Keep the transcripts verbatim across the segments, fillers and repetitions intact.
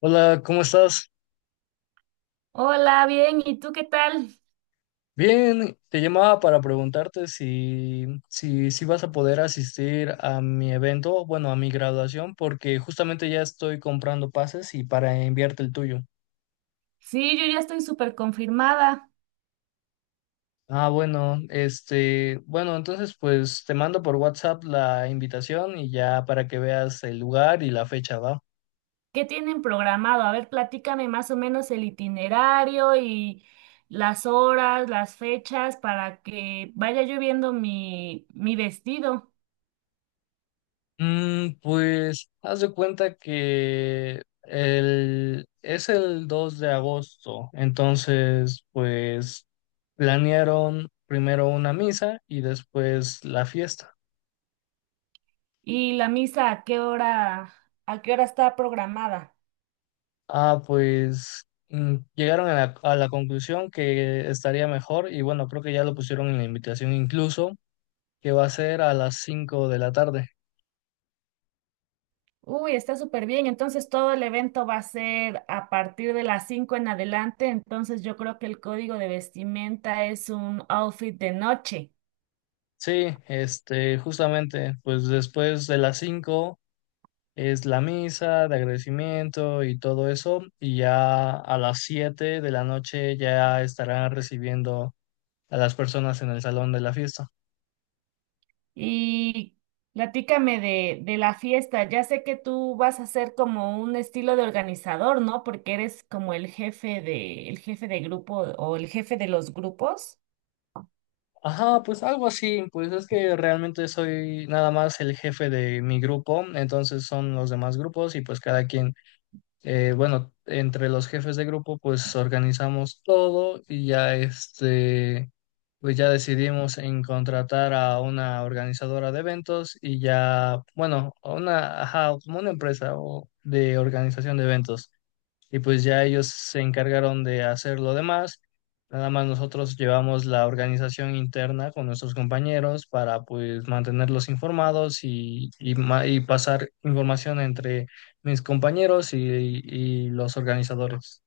Hola, ¿cómo estás? Hola, bien, ¿y tú qué tal? Bien, te llamaba para preguntarte si, si, si vas a poder asistir a mi evento, bueno, a mi graduación, porque justamente ya estoy comprando pases y para enviarte el tuyo. Sí, yo ya estoy súper confirmada. Ah, bueno, este, bueno, entonces pues te mando por WhatsApp la invitación y ya para que veas el lugar y la fecha, ¿va? ¿Qué tienen programado? A ver, platícame más o menos el itinerario y las horas, las fechas para que vaya yo viendo mi, mi vestido. Mm, pues haz de cuenta que el, es el dos de agosto, entonces pues planearon primero una misa y después la fiesta. Y la misa, ¿a qué hora, a qué hora está programada? Ah, pues mm, llegaron a la, a la conclusión que estaría mejor y bueno, creo que ya lo pusieron en la invitación incluso, que va a ser a las cinco de la tarde. Uy, está súper bien. Entonces todo el evento va a ser a partir de las cinco en adelante. Entonces yo creo que el código de vestimenta es un outfit de noche. Sí, este, justamente, pues después de las cinco es la misa de agradecimiento y todo eso, y ya a las siete de la noche ya estarán recibiendo a las personas en el salón de la fiesta. Y platícame de, de la fiesta. Ya sé que tú vas a ser como un estilo de organizador, ¿no? Porque eres como el jefe de, el jefe de grupo o el jefe de los grupos. Ajá, pues algo así, pues es que realmente soy nada más el jefe de mi grupo, entonces son los demás grupos y pues cada quien, eh, bueno, entre los jefes de grupo pues organizamos todo y ya este... pues ya decidimos en contratar a una organizadora de eventos y ya, bueno, a una, ajá, como una empresa o de organización de eventos. Y pues ya ellos se encargaron de hacer lo demás. Nada más nosotros llevamos la organización interna con nuestros compañeros para pues mantenerlos informados y, y, ma- y pasar información entre mis compañeros y y los organizadores.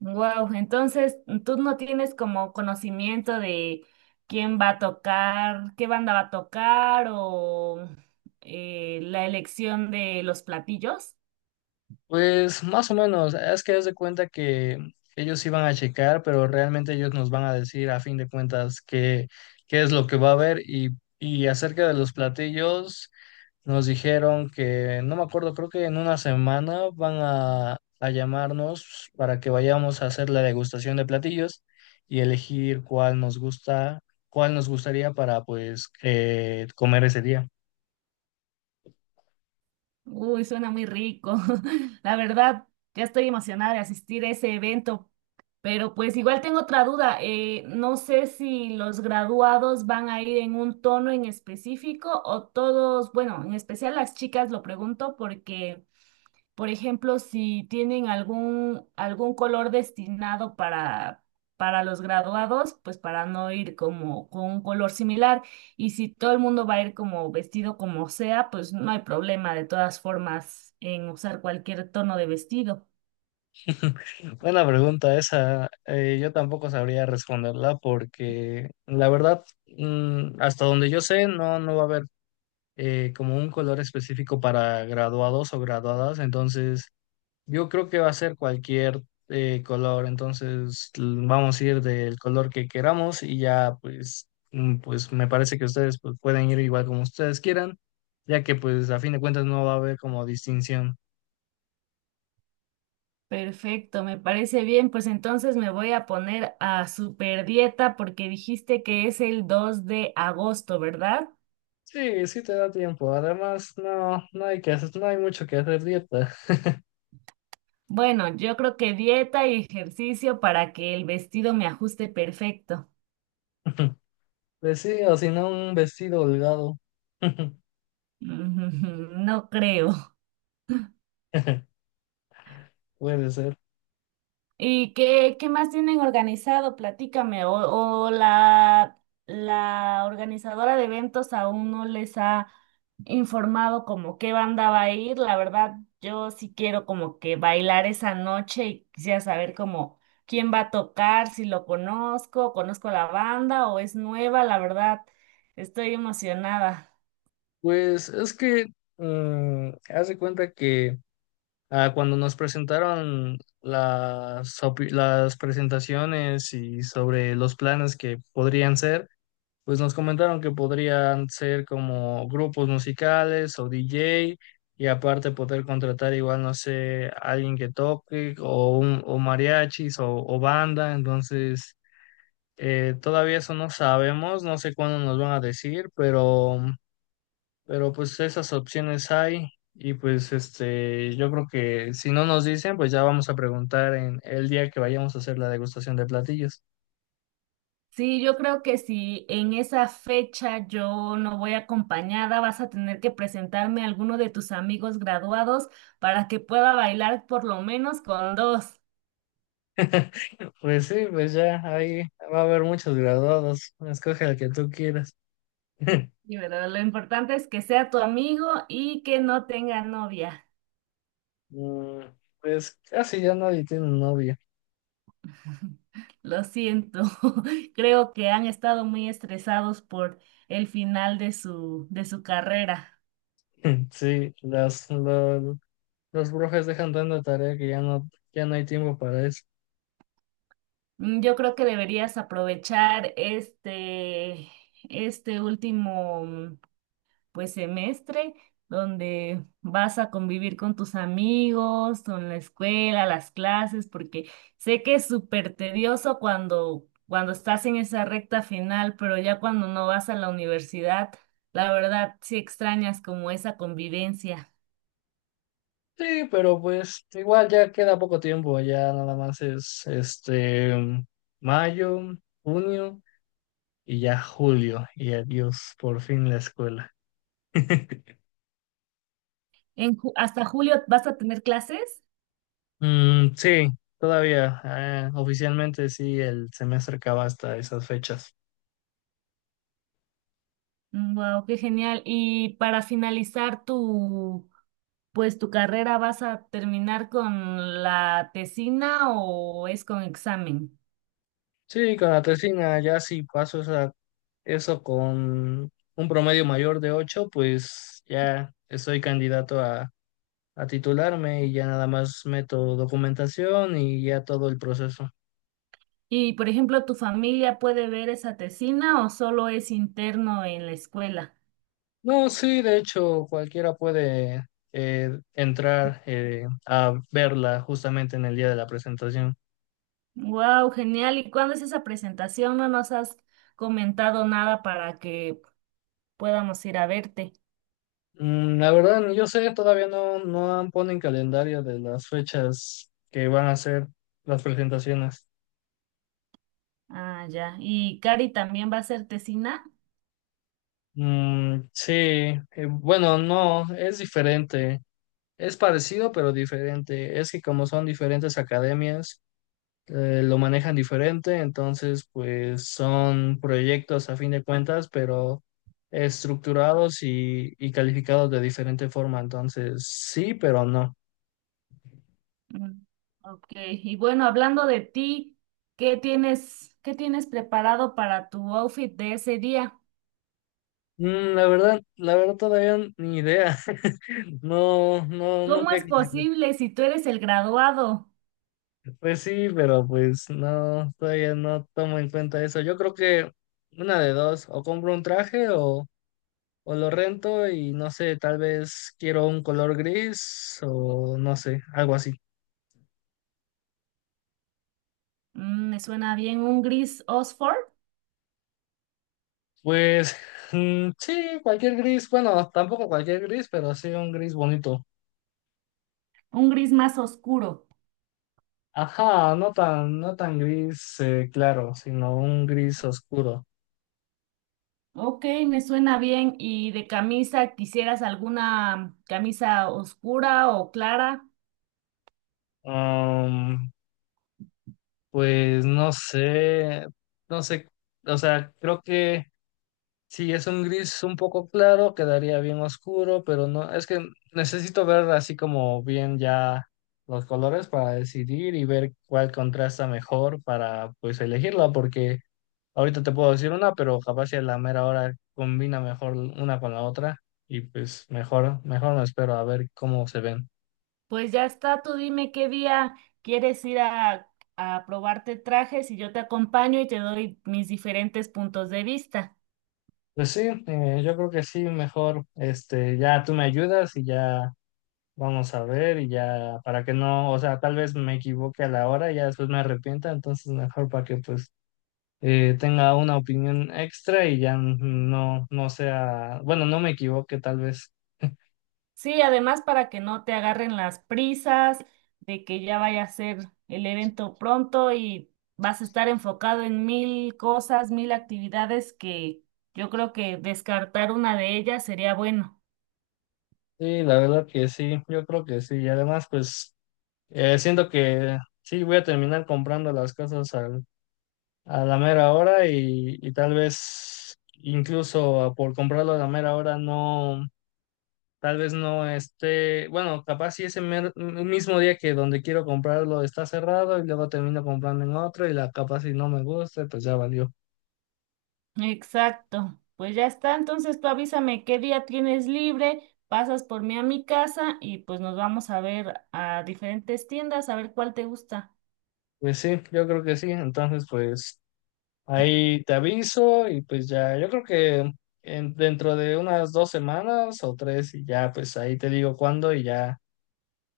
Wow, entonces tú no tienes como conocimiento de quién va a tocar, qué banda va a tocar o eh, la elección de los platillos. Pues más o menos, es que haz de cuenta que ellos iban a checar, pero realmente ellos nos van a decir a fin de cuentas qué, qué es lo que va a haber y, y acerca de los platillos nos dijeron que, no me acuerdo, creo que en una semana van a, a llamarnos para que vayamos a hacer la degustación de platillos y elegir cuál nos gusta, cuál nos gustaría para pues eh, comer ese día. Uy, suena muy rico. La verdad, ya estoy emocionada de asistir a ese evento, pero pues igual tengo otra duda. Eh, no sé si los graduados van a ir en un tono en específico o todos, bueno, en especial las chicas lo pregunto porque... Por ejemplo, si tienen algún, algún color destinado para, para los graduados, pues para no ir como con un color similar. Y si todo el mundo va a ir como vestido como sea, pues no hay problema de todas formas en usar cualquier tono de vestido. Buena pregunta esa. Eh, yo tampoco sabría responderla porque la verdad, mm, hasta donde yo sé, no, no va a haber eh, como un color específico para graduados o graduadas. Entonces, yo creo que va a ser cualquier eh, color. Entonces, l- vamos a ir del color que queramos y ya, pues, mm, pues me parece que ustedes pues, pueden ir igual como ustedes quieran, ya que pues a fin de cuentas no va a haber como distinción. Perfecto, me parece bien. Pues entonces me voy a poner a super dieta porque dijiste que es el dos de agosto, ¿verdad? Sí, sí te da tiempo. Además, no, no hay que hacer, no hay mucho que hacer dieta. Bueno, yo creo que dieta y ejercicio para que el vestido me ajuste perfecto. Pues sí, o si no, un vestido holgado. Mm, no creo. Puede ser. ¿Y qué, qué más tienen organizado? Platícame. O o la, la organizadora de eventos aún no les ha informado como qué banda va a ir. La verdad, yo sí quiero como que bailar esa noche y quisiera saber como quién va a tocar, si lo conozco, conozco la banda o es nueva. La verdad, estoy emocionada. Pues es que mm, haz de cuenta que ah, cuando nos presentaron las, opi- las presentaciones y sobre los planes que podrían ser, pues nos comentaron que podrían ser como grupos musicales o D J y aparte poder contratar igual, no sé, alguien que toque o, un- o mariachis o, o banda. Entonces, eh, todavía eso no sabemos, no sé cuándo nos van a decir, pero, pero pues esas opciones hay. Y pues este, yo creo que si no nos dicen, pues ya vamos a preguntar en el día que vayamos a hacer la degustación de platillos. Sí, yo creo que si en esa fecha yo no voy acompañada, vas a tener que presentarme a alguno de tus amigos graduados para que pueda bailar por lo menos con dos. Pues sí, pues ya ahí va a haber muchos graduados. Escoge al que tú quieras. Y verdad, lo importante es que sea tu amigo y que no tenga novia. Mm, Pues casi ya nadie tiene novia. Lo siento, creo que han estado muy estresados por el final de su, de su carrera. Sí, las, lo- los profes dejan tanta tarea que ya no, ya no hay tiempo para eso. Mm, yo creo que deberías aprovechar este, este último pues semestre donde vas a convivir con tus amigos, con la escuela, las clases, porque sé que es súper tedioso cuando, cuando estás en esa recta final, pero ya cuando no vas a la universidad, la verdad sí extrañas como esa convivencia. Sí, pero pues igual ya queda poco tiempo, ya nada más es este mayo, junio y ya julio. Y adiós, por fin la escuela. En, ju- ¿hasta julio vas a tener clases? Mm, sí, todavía. Eh, oficialmente sí, el semestre acaba hasta esas fechas. Wow, qué genial. Y para finalizar tu pues tu carrera, ¿vas a terminar con la tesina o es con examen? Sí, con la tesina ya si paso esa, eso con un promedio mayor de ocho pues ya estoy candidato a, a titularme y ya nada más meto documentación y ya todo el proceso. Y, por ejemplo, ¿tu familia puede ver esa tesina o solo es interno en la escuela? No, sí, de hecho, cualquiera puede eh, entrar eh, a verla justamente en el día de la presentación. Wow, genial. ¿Y cuándo es esa presentación? No nos has comentado nada para que podamos ir a verte. Mm, La verdad, ni yo sé, todavía no, no han- ponen calendario de las fechas que van a ser las presentaciones. Ah, ya. ¿Y Cari también va a ser tesina? Mm, sí, eh, bueno, no, es diferente. Es parecido, pero diferente. Es que como son diferentes academias, eh, lo manejan diferente, entonces pues son proyectos a fin de cuentas, pero estructurados y, y calificados de diferente forma. Entonces, sí, pero no. Mm, ok. Y bueno, hablando de ti, ¿qué tienes, qué tienes preparado para tu outfit de ese día? Mm, La verdad, la verdad todavía ni idea. No, no, ¿Cómo nunca. es posible si tú eres el graduado? Pues sí, pero pues no, todavía no tomo en cuenta eso. Yo creo que una de dos, o compro un traje o, o lo rento y no sé, tal vez quiero un color gris o no sé, algo así. Mm, me suena bien un gris Oxford. Pues mm, sí, cualquier gris, bueno, tampoco cualquier gris, pero sí un gris bonito. Un gris más oscuro. Ajá, no tan, no tan gris eh, claro, sino un gris oscuro. Ok, me suena bien. ¿Y de camisa quisieras alguna camisa oscura o clara? Um, Pues no sé, no sé, o sea, creo que si es un gris un poco claro, quedaría bien oscuro, pero no, es que necesito ver así como bien ya los colores para decidir y ver cuál contrasta mejor para pues elegirla, porque ahorita te puedo decir una, pero capaz si a la mera hora combina mejor una con la otra y pues mejor, mejor me espero a ver cómo se ven. Pues ya está, tú dime qué día quieres ir a, a probarte trajes y yo te acompaño y te doy mis diferentes puntos de vista. Pues sí, eh, yo creo que sí, mejor, este, ya tú me ayudas y ya. Vamos a ver y ya, para que no, o sea, tal vez me equivoque a la hora y ya después me arrepienta, entonces mejor para que pues eh, tenga una opinión extra y ya no, no sea, bueno, no me equivoque tal vez. Sí, además para que no te agarren las prisas de que ya vaya a ser el evento pronto y vas a estar enfocado en mil cosas, mil actividades que yo creo que descartar una de ellas sería bueno. Sí, la verdad que sí, yo creo que sí. Y además, pues eh, siento que sí, voy a terminar comprando las cosas al- a la mera hora y, y tal vez incluso por comprarlo a la mera hora no. Tal vez no esté, bueno, capaz si ese mer- mismo día que donde quiero comprarlo está cerrado y luego termino comprando en otro y la capaz si no me gusta, pues ya valió. Exacto. Pues ya está, entonces tú avísame qué día tienes libre, pasas por mí a mi casa y pues nos vamos a ver a diferentes tiendas a ver cuál te gusta. Pues sí, yo creo que sí. Entonces, pues ahí te aviso y pues ya, yo creo que en- dentro de unas dos semanas o tres y ya, pues ahí te digo cuándo y ya,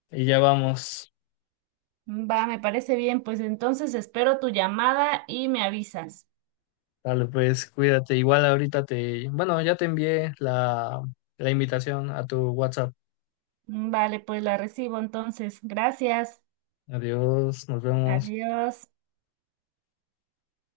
y ya vamos. Va, me parece bien, pues entonces espero tu llamada y me avisas. Dale, pues cuídate. Igual ahorita te, bueno, ya te envié la, la invitación a tu WhatsApp. Vale, pues la recibo entonces. Gracias. Adiós, nos vemos. Adiós.